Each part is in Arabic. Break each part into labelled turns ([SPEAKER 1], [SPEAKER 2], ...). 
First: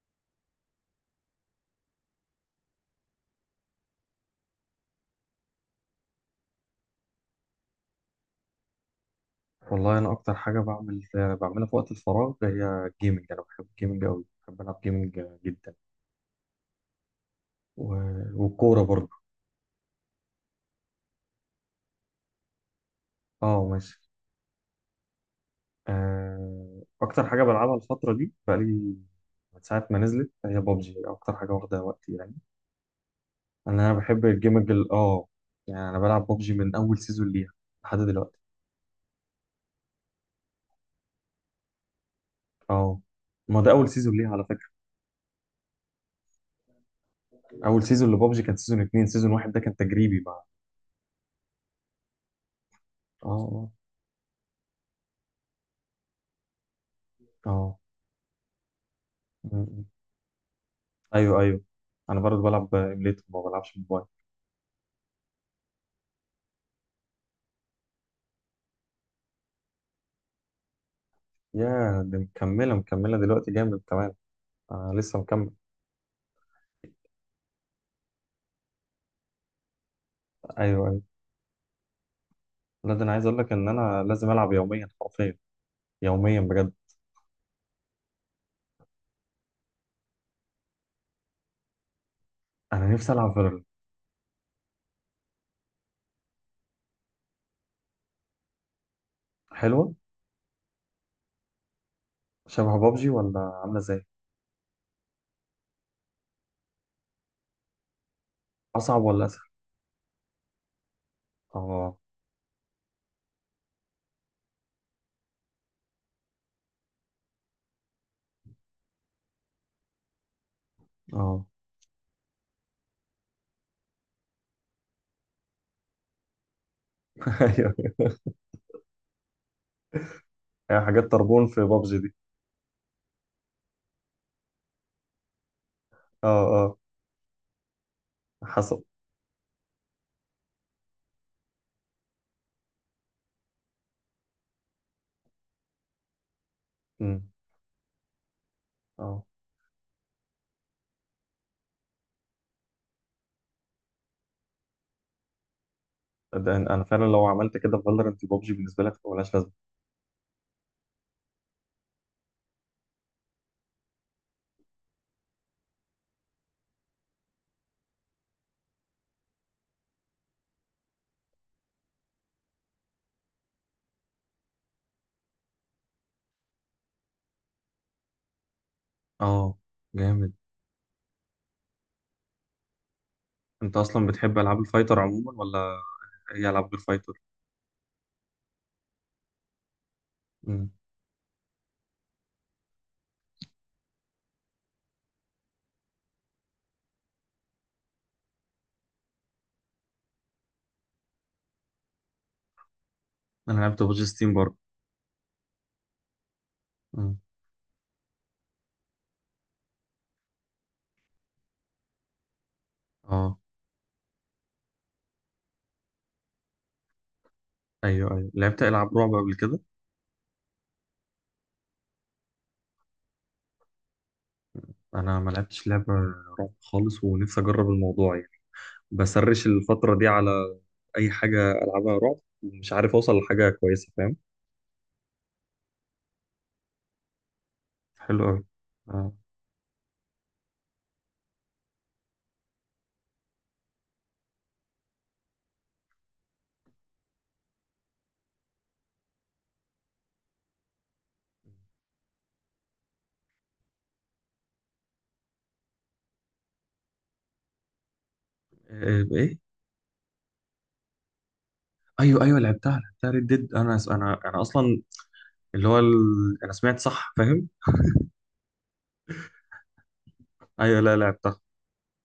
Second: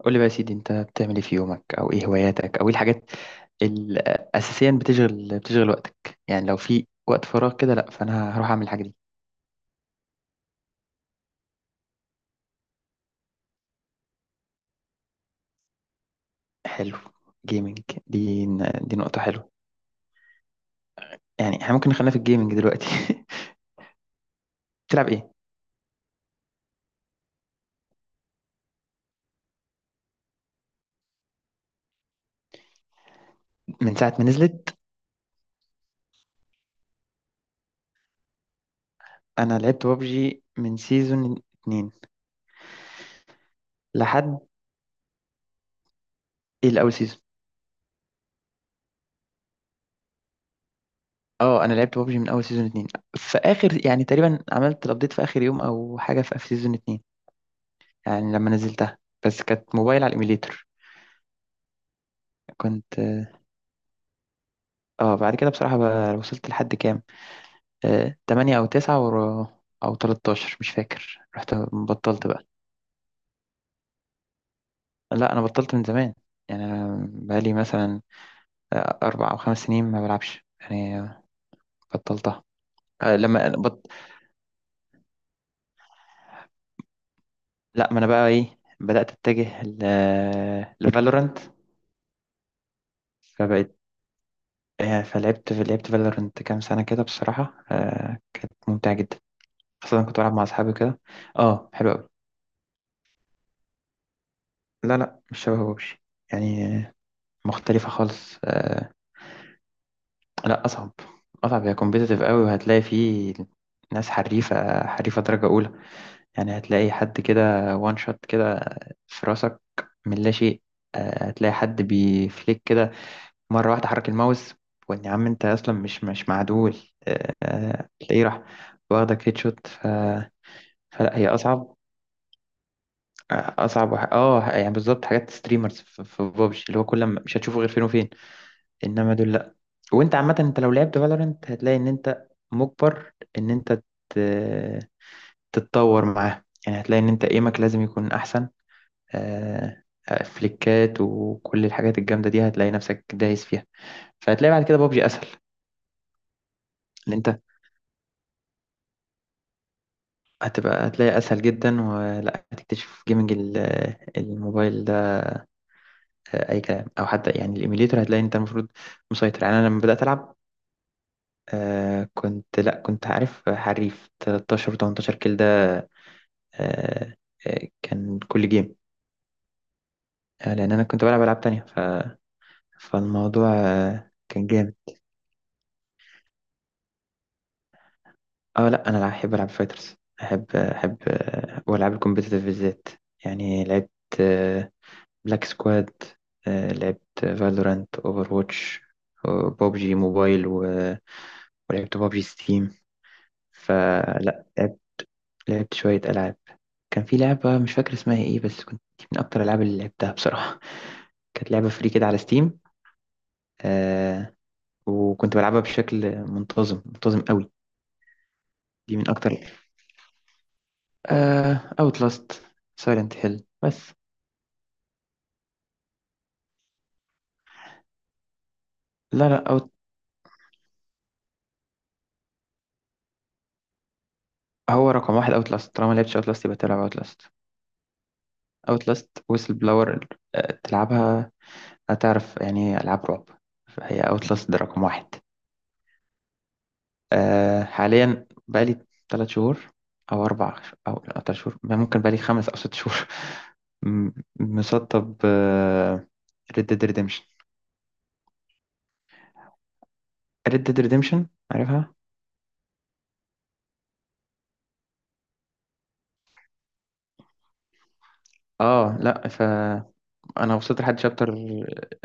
[SPEAKER 1] قول لي بقى يا سيدي، انت بتعمل ايه في يومك؟ او ايه هواياتك؟ او ايه الحاجات اللي اساسيا بتشغل وقتك؟ يعني لو في وقت فراغ كده. لا، فانا هروح اعمل الحاجه دي.
[SPEAKER 2] والله انا اكتر حاجه بعملها في وقت الفراغ هي الجيمنج. انا بحب الجيمنج قوي، بحب العب جيمنج جدا
[SPEAKER 1] حلو، جيمنج.
[SPEAKER 2] و...
[SPEAKER 1] دي
[SPEAKER 2] والكوره
[SPEAKER 1] دي
[SPEAKER 2] برضه.
[SPEAKER 1] نقطه حلوه، يعني احنا ممكن نخلينا في الجيمنج دلوقتي.
[SPEAKER 2] اه، ماشي.
[SPEAKER 1] بتلعب ايه؟
[SPEAKER 2] اكتر حاجه بلعبها الفتره دي بقالي من ساعه ما نزلت هي بابجي، اكتر حاجه واخده وقتي يعني. انا
[SPEAKER 1] من
[SPEAKER 2] أنا
[SPEAKER 1] ساعه
[SPEAKER 2] بحب
[SPEAKER 1] ما
[SPEAKER 2] الجيمنج
[SPEAKER 1] نزلت.
[SPEAKER 2] يعني. انا بلعب بابجي من اول سيزون ليها لحد دلوقتي.
[SPEAKER 1] انا لعبت بابجي من سيزون اتنين
[SPEAKER 2] اه، ما ده اول سيزون ليها
[SPEAKER 1] لحد.
[SPEAKER 2] على فكره.
[SPEAKER 1] ايه الاول سيزون؟
[SPEAKER 2] اول سيزون لبابجي كان سيزون اتنين، سيزون واحد ده كان تجريبي مع.
[SPEAKER 1] اه، انا لعبت بابجي من اول سيزون اتنين، في
[SPEAKER 2] اه.
[SPEAKER 1] اخر، يعني تقريبا عملت الابديت في اخر يوم او حاجه، في سيزون اتنين.
[SPEAKER 2] اه.
[SPEAKER 1] يعني لما نزلتها بس كانت
[SPEAKER 2] آه.
[SPEAKER 1] موبايل على الايميليتر.
[SPEAKER 2] ايوه، ايوه، انا برضه بلعب
[SPEAKER 1] كنت،
[SPEAKER 2] ايميليتور، ما بلعبش موبايل.
[SPEAKER 1] اه، بعد كده بصراحة بقى وصلت لحد كام؟ تمانية أو تسعة أو تلتاشر، مش فاكر، رحت
[SPEAKER 2] يا دي
[SPEAKER 1] بطلت بقى.
[SPEAKER 2] مكمله مكمله دلوقتي جامد كمان. آه، لسه
[SPEAKER 1] لا، أنا
[SPEAKER 2] مكمل.
[SPEAKER 1] بطلت من زمان، يعني أنا بقالي مثلا أربع أو خمس سنين ما بلعبش
[SPEAKER 2] ايوه
[SPEAKER 1] يعني،
[SPEAKER 2] ايوه.
[SPEAKER 1] بطلتها.
[SPEAKER 2] لا، ده انا
[SPEAKER 1] آه،
[SPEAKER 2] عايز اقول
[SPEAKER 1] لما
[SPEAKER 2] لك
[SPEAKER 1] أنا
[SPEAKER 2] ان
[SPEAKER 1] بط...
[SPEAKER 2] انا لازم العب يوميا حرفيا، يوميا بجد.
[SPEAKER 1] لا، ما أنا بقى إيه بدأت أتجه لفالورانت.
[SPEAKER 2] انا نفسي العب فالورنت.
[SPEAKER 1] فبقيت، فلعبت فالورانت كام سنة كده بصراحة. كانت ممتعة جدا،
[SPEAKER 2] حلوه.
[SPEAKER 1] خاصة أنا كنت بلعب مع أصحابي كده. اه، حلو أوي.
[SPEAKER 2] شبه بابجي ولا عامله ازاي؟
[SPEAKER 1] لا لا، مش شبه ببجي، يعني مختلفة خالص.
[SPEAKER 2] اصعب ولا اسهل؟
[SPEAKER 1] لا، أصعب. أصعب، هي
[SPEAKER 2] اه.
[SPEAKER 1] كومبيتيتيف قوي وهتلاقي فيه ناس حريفة حريفة درجة أولى. يعني هتلاقي حد كده وان شوت كده في راسك من لا شيء.
[SPEAKER 2] اه.
[SPEAKER 1] هتلاقي حد بيفليك كده مرة واحدة، حرك الماوس وإن يا عم أنت أصلا مش معدول.
[SPEAKER 2] ايوه،
[SPEAKER 1] تلاقيه راح واخدك هيد شوت
[SPEAKER 2] هي حاجات
[SPEAKER 1] فلا هي
[SPEAKER 2] طربون في
[SPEAKER 1] أصعب.
[SPEAKER 2] بابجي دي.
[SPEAKER 1] أصعب وح... آه يعني بالظبط حاجات ستريمرز في
[SPEAKER 2] اه.
[SPEAKER 1] بابجي،
[SPEAKER 2] اه.
[SPEAKER 1] اللي هو كل ما مش هتشوفه غير فين وفين.
[SPEAKER 2] حصل.
[SPEAKER 1] إنما دول، وانت عامة انت لو لعبت فالورنت هتلاقي ان انت مجبر ان انت ت- تتطور معاه. يعني هتلاقي ان انت
[SPEAKER 2] امم.
[SPEAKER 1] ايمك لازم يكون احسن،
[SPEAKER 2] اه،
[SPEAKER 1] آه، فليكات وكل الحاجات الجامدة دي هتلاقي نفسك دايس فيها. فهتلاقي بعد كده بابجي اسهل،
[SPEAKER 2] ده انا فعلا
[SPEAKER 1] ان
[SPEAKER 2] لو
[SPEAKER 1] انت
[SPEAKER 2] عملت كده في فالورنت، بابجي بالنسبه لك ملهاش لازمه.
[SPEAKER 1] هتبقى هتلاقي اسهل جدا. ولا هتكتشف جيمنج الموبايل ده اي كلام، او حتى يعني الايميليتور هتلاقي انت المفروض مسيطر. يعني انا لما بدأت العب كنت، لا كنت عارف، حريف 13 و18 كيل ده. آه، كان كل جيم
[SPEAKER 2] اه، جامد.
[SPEAKER 1] لان انا كنت بلعب العاب تانية فالموضوع
[SPEAKER 2] انت اصلا بتحب
[SPEAKER 1] كان
[SPEAKER 2] العاب
[SPEAKER 1] جامد.
[SPEAKER 2] الفايتر عموما ولا يلعب غير فايتر؟
[SPEAKER 1] اه، لا، انا احب العب فايترز، احب
[SPEAKER 2] مم.
[SPEAKER 1] احب والعاب الكومبيتيتيف بالذات. يعني لعبت بلاك سكواد، لعبت فالورانت، اوفر واتش، ببجي موبايل، ولعبت ببجي ستيم.
[SPEAKER 2] انا لعبت بوج ستيم
[SPEAKER 1] فلا
[SPEAKER 2] برضه.
[SPEAKER 1] لعبت شوية ألعاب. كان في
[SPEAKER 2] مم.
[SPEAKER 1] لعبة مش فاكر اسمها ايه، بس كنت من أكتر الألعاب اللي لعبتها بصراحة. كانت لعبة فري كده على ستيم،
[SPEAKER 2] اه،
[SPEAKER 1] وكنت بلعبها بشكل منتظم، منتظم قوي.
[SPEAKER 2] ايوه ايوه، لعبت العاب
[SPEAKER 1] دي من
[SPEAKER 2] رعب
[SPEAKER 1] اكتر،
[SPEAKER 2] قبل كده.
[SPEAKER 1] اوت لاست، سايلنت هيل بس.
[SPEAKER 2] انا ما لعبتش لعبه رعب خالص، ونفسي اجرب الموضوع يعني.
[SPEAKER 1] لا
[SPEAKER 2] بسرش
[SPEAKER 1] لا،
[SPEAKER 2] الفتره دي على اي حاجه العبها رعب، ومش عارف اوصل لحاجه كويسه، فاهم.
[SPEAKER 1] هو رقم واحد اوت لاست. طالما لعبتش اوت لاست يبقى تلعب اوت لاست.
[SPEAKER 2] حلو قوي.
[SPEAKER 1] اوت
[SPEAKER 2] آه.
[SPEAKER 1] لاست ويسل بلاور، تلعبها هتعرف يعني ايه العاب رعب. فهي اوت لاست ده رقم واحد. حاليا بقالي ثلاث شهور او اربع او ثلاث شهور، ممكن بقالي خمس او ست شهور. م- مسطب ريد ديد ريديمشن.
[SPEAKER 2] ايه؟ إيه؟
[SPEAKER 1] ريد ديد ريديمشن عارفها؟
[SPEAKER 2] ايوه ايوه، لعبتها لعبتها ريد ديد. انا اصلا اللي هو ال... انا سمعت صح، فاهم.
[SPEAKER 1] اه، لا، فانا
[SPEAKER 2] ايوه،
[SPEAKER 1] وصلت
[SPEAKER 2] لا
[SPEAKER 1] لحد شابتر
[SPEAKER 2] لعبتها،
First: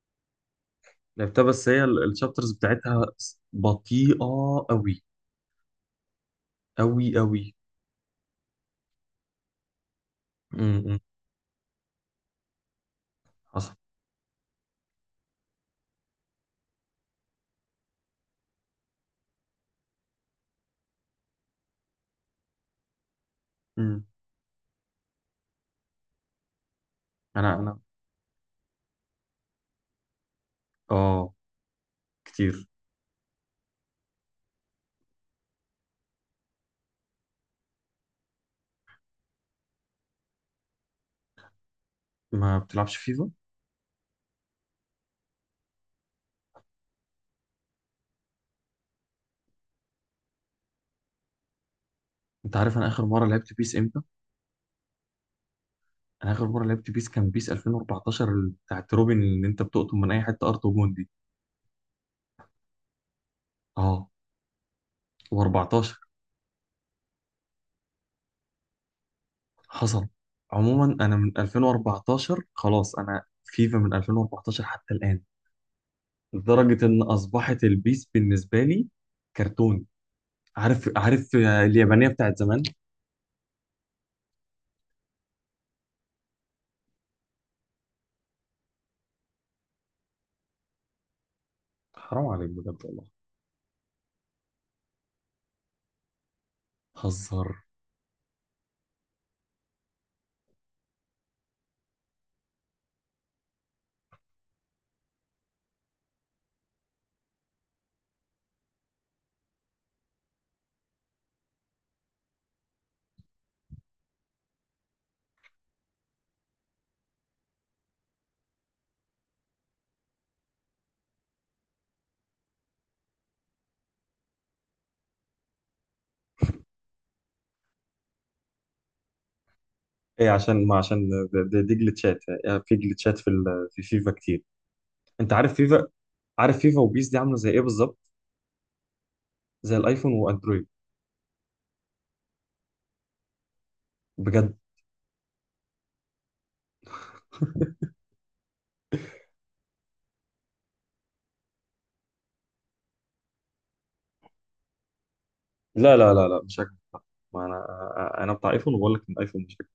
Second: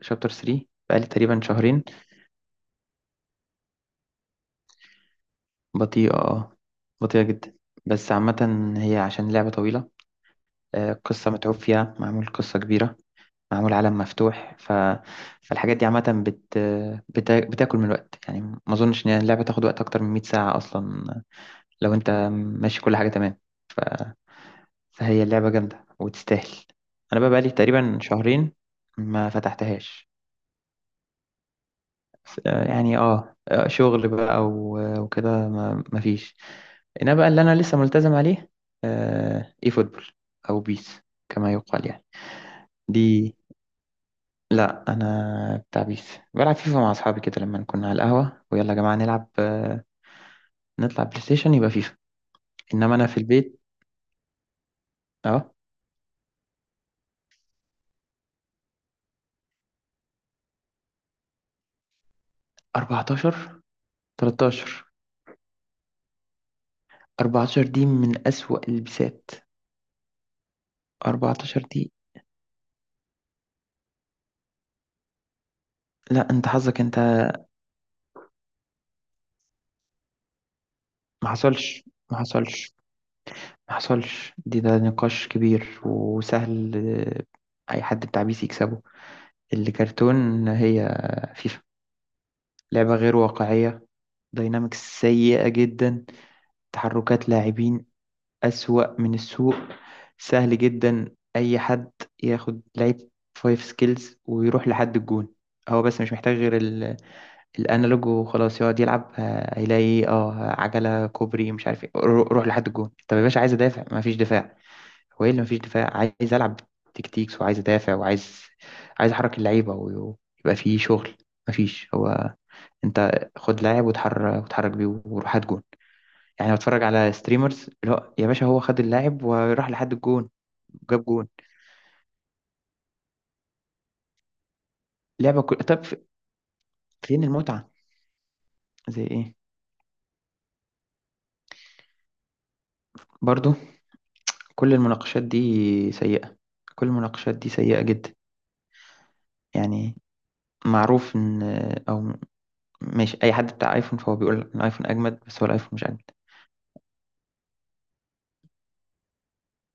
[SPEAKER 1] شابتر 3 بقالي تقريبا
[SPEAKER 2] لعبتها، بس هي
[SPEAKER 1] شهرين.
[SPEAKER 2] الشابترز بتاعتها بطيئه قوي.
[SPEAKER 1] بطيئة، اه،
[SPEAKER 2] قوي
[SPEAKER 1] بطيئة
[SPEAKER 2] قوي.
[SPEAKER 1] جدا. بس عامة هي عشان لعبة طويلة،
[SPEAKER 2] امم
[SPEAKER 1] قصة متعوب فيها، معمول قصة كبيرة، معمول عالم مفتوح، فالحاجات دي عامة بتاكل من الوقت. يعني ما أظنش إن اللعبة تاخد وقت أكتر من 100 ساعة أصلا، لو أنت ماشي كل حاجة تمام. ف...
[SPEAKER 2] مم.
[SPEAKER 1] فهي اللعبة جامدة وتستاهل. أنا بقى بقالي
[SPEAKER 2] انا
[SPEAKER 1] تقريبا شهرين ما فتحتهاش،
[SPEAKER 2] اه كتير.
[SPEAKER 1] يعني اه، شغل بقى وكده، ما ما فيش. انا بقى اللي انا لسه ملتزم عليه اي فوتبول او بيس، كما يقال يعني.
[SPEAKER 2] ما بتلعبش فيفا؟
[SPEAKER 1] دي لا، انا بتاع بيس. بلعب فيفا مع اصحابي كده لما كنا على القهوه، ويلا يا جماعه نلعب، نطلع بلاي ستيشن يبقى فيفا.
[SPEAKER 2] انت عارف انا
[SPEAKER 1] انما
[SPEAKER 2] اخر
[SPEAKER 1] انا في
[SPEAKER 2] مره لعبت
[SPEAKER 1] البيت.
[SPEAKER 2] بيس امتى؟
[SPEAKER 1] اه.
[SPEAKER 2] انا اخر مره لعبت بيس كان بيس 2014، بتاعت روبن اللي انت بتقطم من اي حته ارض وجون دي.
[SPEAKER 1] 14.
[SPEAKER 2] اه،
[SPEAKER 1] 13.
[SPEAKER 2] و14.
[SPEAKER 1] 14 دي من اسوأ البسات.
[SPEAKER 2] حصل. عموما انا من
[SPEAKER 1] 14 دي،
[SPEAKER 2] 2014 خلاص، انا فيفا من 2014 حتى الان،
[SPEAKER 1] لا انت حظك
[SPEAKER 2] لدرجه
[SPEAKER 1] انت.
[SPEAKER 2] ان اصبحت البيس بالنسبه لي كرتون. عارف،
[SPEAKER 1] ما
[SPEAKER 2] عارف،
[SPEAKER 1] حصلش،
[SPEAKER 2] اليابانيه
[SPEAKER 1] ما
[SPEAKER 2] بتاعت زمان.
[SPEAKER 1] حصلش. ما حصلش، دي ده نقاش كبير وسهل. أي حد بتاع بي سي يكسبه. الكرتون هي فيفا،
[SPEAKER 2] حرام عليك بجد،
[SPEAKER 1] لعبة
[SPEAKER 2] والله.
[SPEAKER 1] غير واقعية، داينامكس سيئة جدا، تحركات
[SPEAKER 2] هزر.
[SPEAKER 1] لاعبين أسوأ من السوق. سهل جدا أي حد ياخد لعيب فايف سكيلز ويروح لحد الجون. هو بس مش محتاج غير الانالوج، وخلاص يقعد يلعب، هيلاقي اه عجلة كوبري مش عارف ايه، روح لحد الجون. طب يا باشا، عايز ادافع، مفيش دفاع. هو ايه اللي مفيش دفاع؟ عايز العب تكتيكس وعايز ادافع، وعايز، عايز احرك اللعيبه ويبقى فيه شغل. مفيش. هو انت خد لاعب وتحرك بيه وروح هات جون. يعني بتفرج على ستريمرز، اللي هو يا باشا، هو خد اللاعب وراح لحد الجون،
[SPEAKER 2] ايه، عشان ما
[SPEAKER 1] جاب
[SPEAKER 2] عشان
[SPEAKER 1] جون.
[SPEAKER 2] دي جلتشات يعني، في جلتشات في فيفا كتير. انت
[SPEAKER 1] لعبه
[SPEAKER 2] عارف
[SPEAKER 1] طب
[SPEAKER 2] فيفا عارف فيفا وبيس دي
[SPEAKER 1] فين
[SPEAKER 2] عامله زي ايه
[SPEAKER 1] المتعه؟
[SPEAKER 2] بالظبط؟
[SPEAKER 1] زي ايه؟
[SPEAKER 2] زي الايفون واندرويد.
[SPEAKER 1] برضو،
[SPEAKER 2] بجد.
[SPEAKER 1] كل المناقشات دي سيئه، كل المناقشات دي سيئه جدا. يعني معروف ان، او ماشي، اي حد بتاع ايفون فهو بيقول ان الايفون اجمد، بس هو الايفون مش
[SPEAKER 2] لا
[SPEAKER 1] اجمد.
[SPEAKER 2] لا لا لا، مش هكذب. ما انا بتاع ايفون، وبقول لك ان الايفون مش هكذب.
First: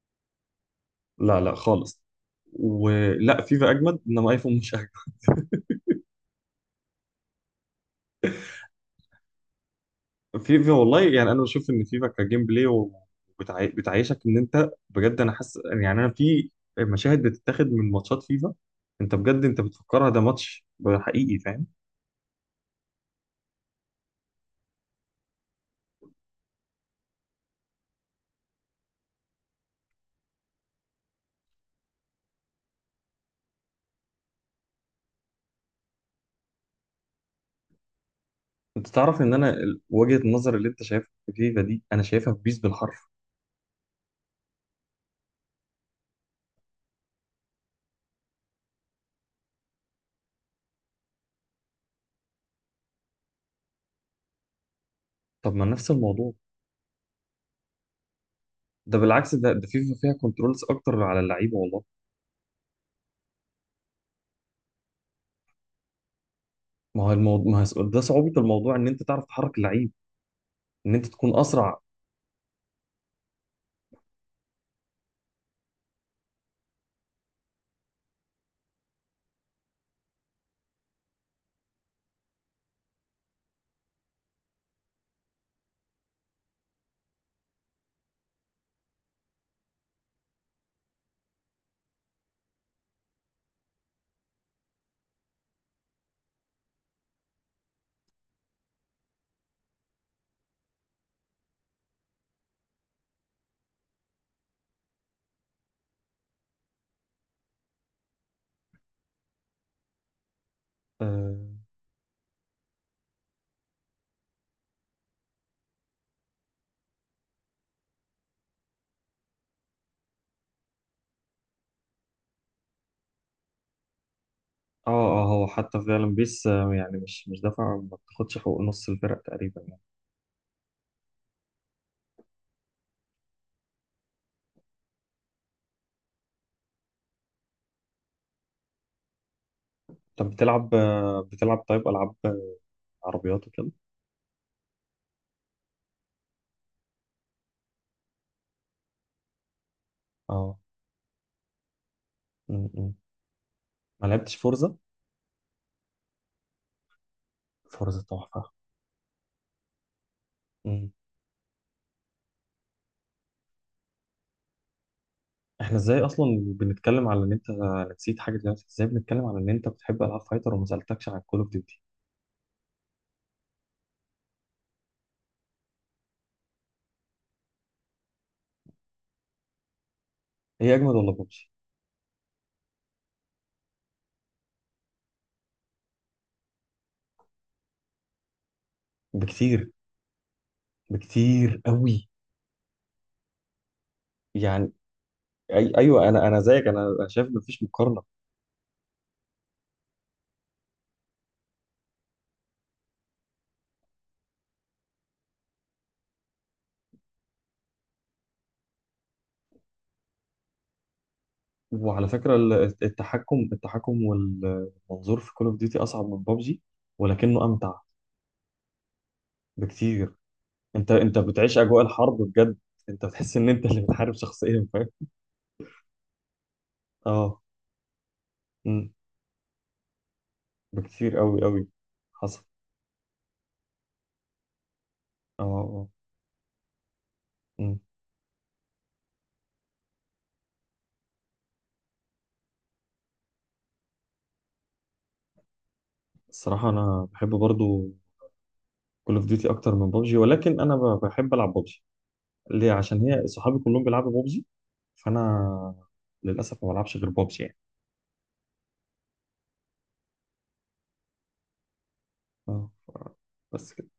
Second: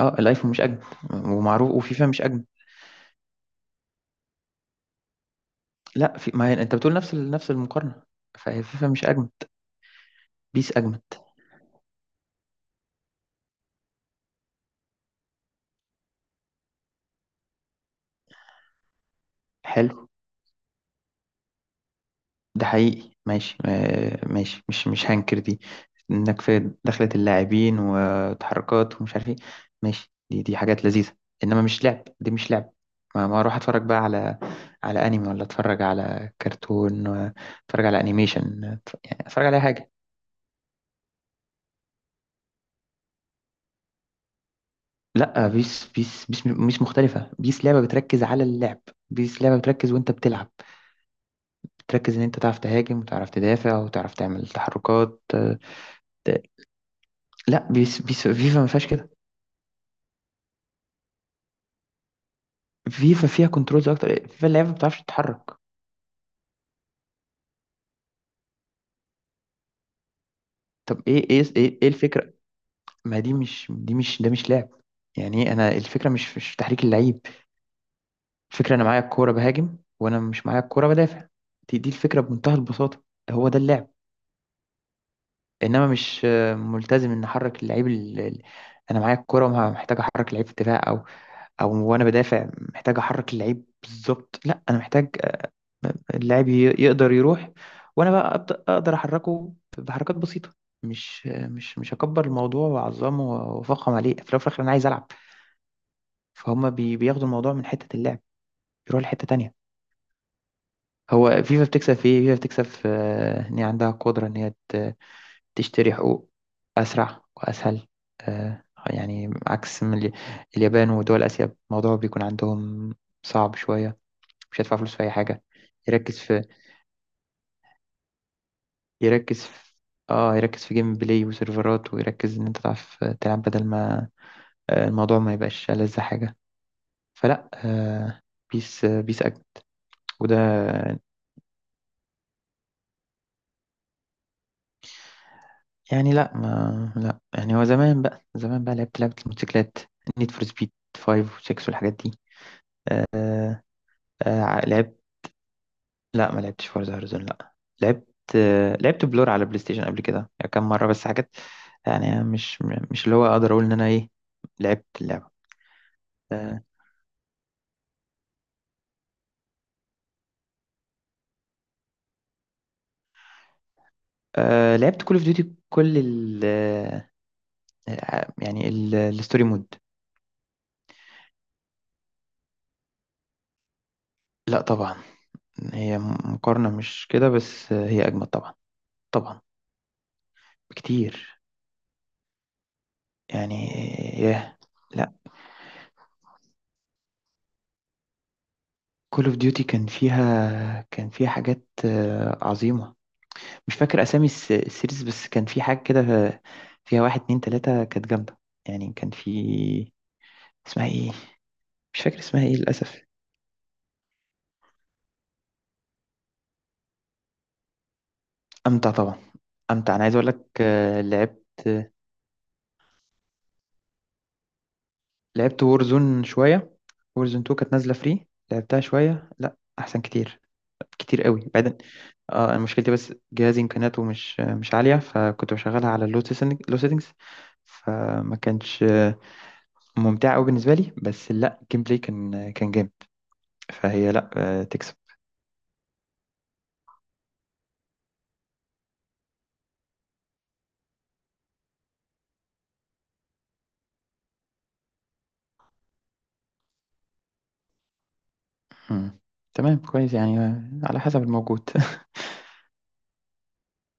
[SPEAKER 1] اه، الايفون مش اجمل
[SPEAKER 2] لا لا،
[SPEAKER 1] ومعروف،
[SPEAKER 2] خالص.
[SPEAKER 1] وفيفا مش اجمل.
[SPEAKER 2] ولا فيفا اجمد، انما ايفون مش اجمد.
[SPEAKER 1] لا، في، ما هي انت بتقول نفس نفس المقارنه، فهي فيفا مش اجمد،
[SPEAKER 2] فيفا
[SPEAKER 1] بيس
[SPEAKER 2] والله،
[SPEAKER 1] اجمد.
[SPEAKER 2] يعني انا بشوف ان فيفا كجيم بلاي وبتعي... بتعيشك ان انت بجد. انا حاسس يعني انا في مشاهد بتتاخد من ماتشات فيفا، انت بجد انت
[SPEAKER 1] حلو،
[SPEAKER 2] بتفكرها ده ماتش حقيقي، فاهم.
[SPEAKER 1] ده حقيقي ماشي، ماشي، مش هنكر دي، انك في دخلة اللاعبين وتحركات ومش عارف ايه، ماشي، دي حاجات لذيذه. انما مش لعب، دي مش لعب. ما اروح اتفرج بقى على انمي، ولا اتفرج على كرتون، ولا اتفرج على انيميشن،
[SPEAKER 2] انت
[SPEAKER 1] يعني
[SPEAKER 2] تعرف ان
[SPEAKER 1] اتفرج
[SPEAKER 2] انا
[SPEAKER 1] على أي حاجه.
[SPEAKER 2] وجهة النظر اللي انت شايفها في فيفا دي انا شايفها في بيس بالحرف.
[SPEAKER 1] لا، بيس مش مختلفة. بيس لعبة بتركز على اللعب. بيس لعبة بتركز، وانت بتلعب بتركز ان انت تعرف تهاجم وتعرف تدافع وتعرف تعمل تحركات،
[SPEAKER 2] طب ما نفس الموضوع.
[SPEAKER 1] ت- لا بيس فيفا ما فيهاش
[SPEAKER 2] ده
[SPEAKER 1] كده.
[SPEAKER 2] بالعكس، ده فيفا فيها كنترولز اكتر على اللعيبه والله.
[SPEAKER 1] فيفا فيها كنترولز اكتر، فيفا اللعبة ما بتعرفش تتحرك.
[SPEAKER 2] ما هو ده صعوبه الموضوع، ان انت تعرف تحرك اللعيب، ان
[SPEAKER 1] طب
[SPEAKER 2] انت
[SPEAKER 1] ايه
[SPEAKER 2] تكون
[SPEAKER 1] ايه ايه
[SPEAKER 2] اسرع.
[SPEAKER 1] إيه الفكرة؟ ما دي مش، ده مش لعب. يعني إيه انا؟ الفكرة مش في تحريك اللعيب، الفكرة انا معايا الكورة بهاجم، وانا مش معايا الكورة بدافع. دي الفكرة بمنتهى البساطة، هو ده اللعب. انما مش ملتزم ان احرك اللعيب انا معايا الكرة محتاج احرك اللعيب في دفاع او وانا بدافع محتاج احرك اللعيب بالظبط. لا، انا محتاج اللاعب يقدر يروح، وانا بقى أبدأ اقدر احركه بحركات بسيطة. مش هكبر الموضوع واعظمه وافخم عليه، في الاول وفي الاخر انا عايز العب. فهم بياخدوا الموضوع من حتة اللعب، يروح لحتة تانية.
[SPEAKER 2] اه.
[SPEAKER 1] هو فيفا بتكسب في ايه؟ فيفا بتكسب في ان هي عندها قدرة ان هي تشتري حقوق أسرع وأسهل، آه، يعني عكس من اليابان ودول آسيا، الموضوع بيكون عندهم صعب شوية، مش هيدفع
[SPEAKER 2] اه.
[SPEAKER 1] فلوس في أي حاجة.
[SPEAKER 2] هو حتى فعلا
[SPEAKER 1] يركز في،
[SPEAKER 2] بيس يعني مش دافع، ما بتاخدش حقوق نص الفرق
[SPEAKER 1] يركز
[SPEAKER 2] تقريبا
[SPEAKER 1] في
[SPEAKER 2] يعني.
[SPEAKER 1] اه يركز في جيم بلاي وسيرفرات، ويركز إن أنت تعرف تلعب، بدل ما الموضوع ما يبقاش ألذ حاجة. فلا بيس، بيس أجمل.
[SPEAKER 2] طب
[SPEAKER 1] وده،
[SPEAKER 2] بتلعب طيب العاب عربيات وكده.
[SPEAKER 1] يعني لا، ما لا يعني هو زمان بقى، لعبت لعبة الموتوسيكلات، نيد فور
[SPEAKER 2] اه.
[SPEAKER 1] سبيد 5 و 6 والحاجات دي.
[SPEAKER 2] م- م. ما لعبتش فورزا.
[SPEAKER 1] لعبت، لا ما لعبتش فورزا هورايزون. لا،
[SPEAKER 2] فورزا
[SPEAKER 1] لعبت
[SPEAKER 2] تحفه.
[SPEAKER 1] لعبت بلور على بلاي ستيشن قبل كده، يعني كام مرة بس حاجات يعني، مش اللي هو اقدر اقول ان انا ايه لعبت اللعبة.
[SPEAKER 2] احنا ازاي اصلا
[SPEAKER 1] آه
[SPEAKER 2] بنتكلم على ان انت، نسيت حاجه دلوقتي، ازاي بنتكلم على ان انت بتحب العاب فايتر وما سالتكش عن كول اوف ديوتي؟
[SPEAKER 1] لعبت كول اوف ديوتي كل ال، الستوري مود.
[SPEAKER 2] هي اجمد ولا ببجي؟
[SPEAKER 1] لا طبعا، هي مقارنة مش كده بس، هي اجمد طبعا، طبعا،
[SPEAKER 2] بكتير.
[SPEAKER 1] بكتير
[SPEAKER 2] بكتير قوي.
[SPEAKER 1] يعني. ياه،
[SPEAKER 2] يعني.
[SPEAKER 1] لا.
[SPEAKER 2] ايوه، انا زيك، انا شايف مفيش مقارنه.
[SPEAKER 1] كول اوف ديوتي كان فيها، كان فيها حاجات عظيمة. مش فاكر اسامي السيريز، بس كان في حاجه كده فيها واحد اتنين تلاته كانت جامده. يعني كان في، اسمها ايه؟ مش
[SPEAKER 2] وعلى
[SPEAKER 1] فاكر
[SPEAKER 2] فكره،
[SPEAKER 1] اسمها
[SPEAKER 2] ال-
[SPEAKER 1] ايه للاسف.
[SPEAKER 2] التحكم التحكم والمنظور في كول اوف ديوتي اصعب من ببجي، ولكنه امتع.
[SPEAKER 1] امتع طبعا، امتع. انا
[SPEAKER 2] بكتير
[SPEAKER 1] عايز اقول لك
[SPEAKER 2] انت انت بتعيش
[SPEAKER 1] لعبت
[SPEAKER 2] اجواء الحرب بجد، انت بتحس ان انت اللي بتحارب شخصيا، فاهم.
[SPEAKER 1] لعبت وورزون شويه.
[SPEAKER 2] اه.
[SPEAKER 1] وورزون 2 كانت نازله فري، لعبتها
[SPEAKER 2] أمم.
[SPEAKER 1] شويه. لا، احسن كتير،
[SPEAKER 2] بكتير
[SPEAKER 1] كتير
[SPEAKER 2] قوي
[SPEAKER 1] قوي
[SPEAKER 2] قوي.
[SPEAKER 1] بعدين.
[SPEAKER 2] حصل.
[SPEAKER 1] اه، أنا مشكلتي بس جهازي امكانياته مش عاليه،
[SPEAKER 2] اه.
[SPEAKER 1] فكنت
[SPEAKER 2] اه.
[SPEAKER 1] بشغلها على لو سيتنجز،
[SPEAKER 2] إمم.
[SPEAKER 1] فما كانش ممتع قوي بالنسبه لي، بس لا، الجيم بلاي كان جامد. فهي لا، تكسب.
[SPEAKER 2] الصراحة، أنا بحب برضو كول أوف ديوتي أكتر من بابجي، ولكن أنا بحب ألعب بابجي. ليه؟ عشان هي صحابي كلهم بيلعبوا بابجي، فأنا للأسف ما بلعبش غير بابجي يعني.
[SPEAKER 1] مم. تمام كويس، يعني على حسب الموجود.
[SPEAKER 2] آه، ف- بس كده.